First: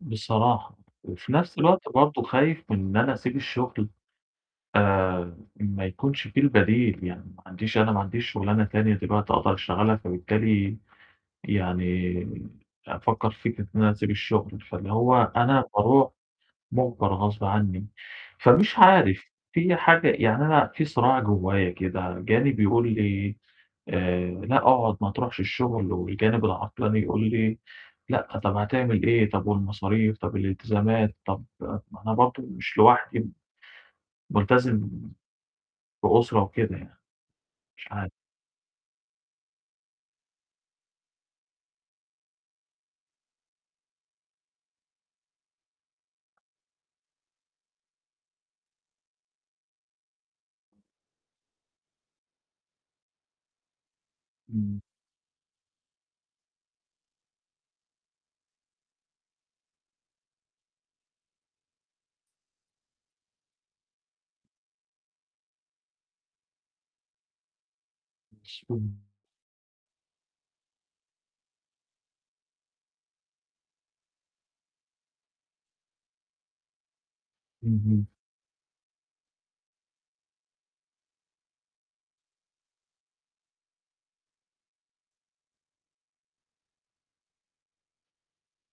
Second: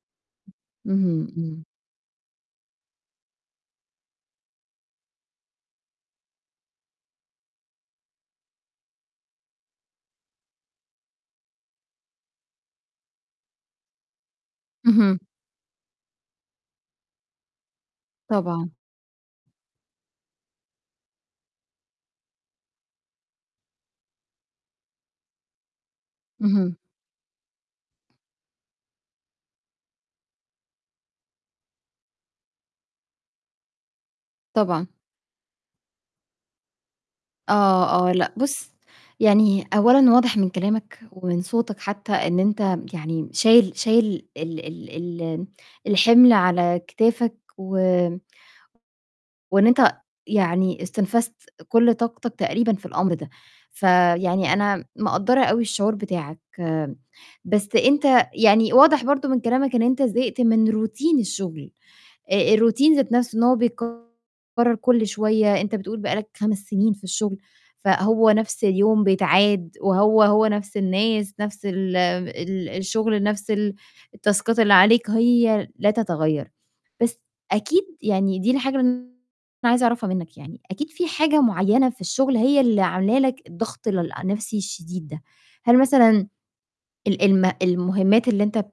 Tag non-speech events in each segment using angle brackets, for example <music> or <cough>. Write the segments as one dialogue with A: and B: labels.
A: بصراحة،
B: اهم،
A: وفي نَفْس
B: إمم.
A: الوقت بَرضه خايف من أنا أسيب الشغل، آآ ما يكونش في البديل، يعني ما عنديش أنا ما عنديش شغلانة تانية دلوقتي أقدر أشتغلها. فبالتالي، يعني أفكّر في فكرة إن أنا أسيب الشغل، فاللي
B: اهم.
A: هو أنا باروح مُجبر غصب عني.
B: طبعًا.
A: فمش عارف، فيّ حاجة يعني أنا في صراع جوّايا كده، جانب يقُول لي آآ: "لأ اقعد ما تروحش الشغل"، والجانب
B: اهم.
A: العطلان يقُول لي: "لأ طَب هتعمل إيه؟ طَب والمصاريف، طَب الالتزامات؟" طَب ما أنا برضه مش لوحدي،
B: طبعًا.
A: ملتزم بأسرة وكده يعني، مش
B: آه، آه،
A: عارف.
B: لأ بُصّ، يعني أولًا واضح من كلامك ومن صوتك حتّى إن أنت يعني شايل شايل ال ال ال الحِمل على كتافك و وإن أنت يعني استنفذت كلّ طاقتك تقريبًا في الأمر ده، فيعني
A: إمم.
B: أنا مقدّرة أوي الشعور بتاعك، بس أنت يعني واضح برضه من كلامك إن أنت زهقت من Routine الشغل، الRoutine ذات نَفْسه إن هو بيتكرر كلّ شوية أنت بتقُول بقى لك 5 سنين في الشغل، فهو نَفْس اليوم
A: <unintelligible>
B: بيتعاد وهو، هو نفْس الناس، نفْس ال ال الشغل نفْس ال التاسكات اللي عليك هي لا تتغيّر، بس أكيد
A: اهم.
B: يعني دي الحاجة اللي أنا عايزة أعرفها مِنّك يعني أكيد في حاجة معيّنة في الشغل هي اللي عاملة لك الضغط ل النَفْسي الشديد ده، هل مثلًا ال الم المهمّات اللي أنت بت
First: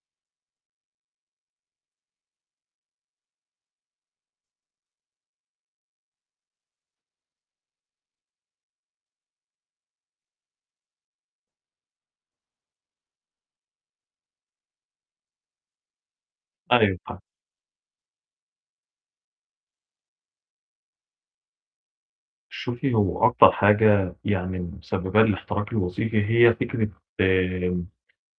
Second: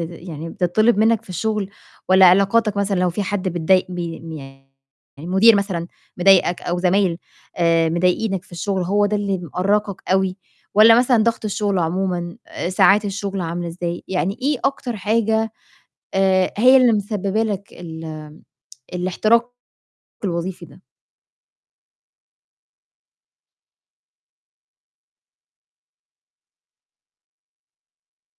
B: بت يعني بتتطلب مِنّك في الشغل، والّا علاقاتك مثلًا لو في حد بتضايق ب يعني المُدير مثلًا مضايقك أو زمايل آآ مضايقينك في الشغل، هو ده اللي مأرقك أوي، والّا مثلًا ضغط الشغل عمومًا؟ ساعات الشغل عاملة إزاي؟ يعني إيه أكتر حاجة آآ هي اللي
A: أيوه، فاهمِك.
B: مسببة لك ال آمم الاحتراق الوظيفي ده؟
A: شوفي هو أكتر حاجة يعني مسبّبة لي الاحتراق الوظيفي، هي فكرة آمم،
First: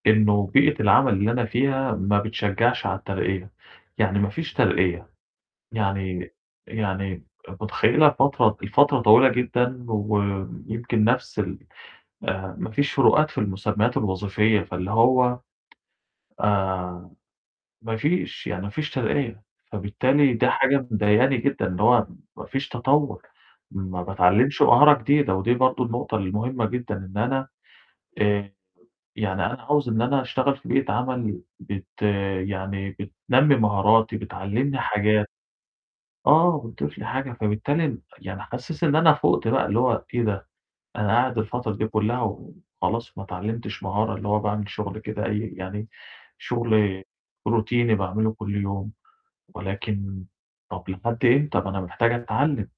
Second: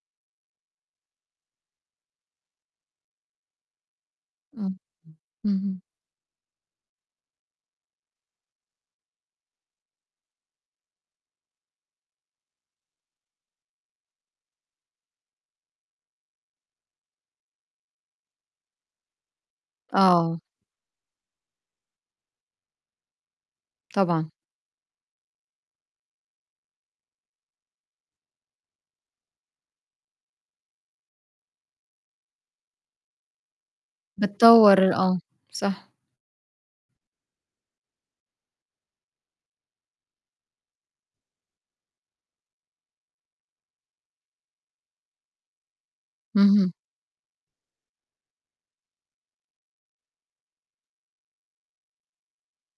A: إنه بيئة العمل اللي أنا فيها ما بتشجّعش على الترقية، يعني ما فيش
B: إمم،
A: ترقية
B: اهم.
A: يعني يعني، متخيّلة الفترة الفترة طويلة جدًا، ويمكن نَفْس ال آآ ما فيش فروقات في المُسمّيات الوظيفية. فاللي هو آآ، ما فيش، يعني ما فيش ترقية، فبالتالي
B: آه.
A: ده حاجة مضايقاني جدًا، إن هو ما فيش تطوّر، ما
B: طبعًا.
A: باتعلّمش مهارة جديدة. ودي برضه النقطة المهمة جدًا، إن أنا آآ، يعني أنا عاوز إن أنا اشتغل في بيئة عمل بت يعني بتنمّي مهاراتي، بتعلّمني
B: بتطوّر آه
A: حاجات،
B: صح.
A: آه، بتضيف لي حاجة. فبالتالي يعني حاسس إن أنا فُوقت بقى، اللي هو إيه ده، أنا قاعد الفترة دي كُلّها وخلاص ما اتعلّمتش مهارة، اللي هو باعمل شغل كده أي يعني
B: اهم.
A: شغل روتيني باعمله كلّ يوم، ولكن طَب لحد إمتى، ما أنا محتاج أتعلّم.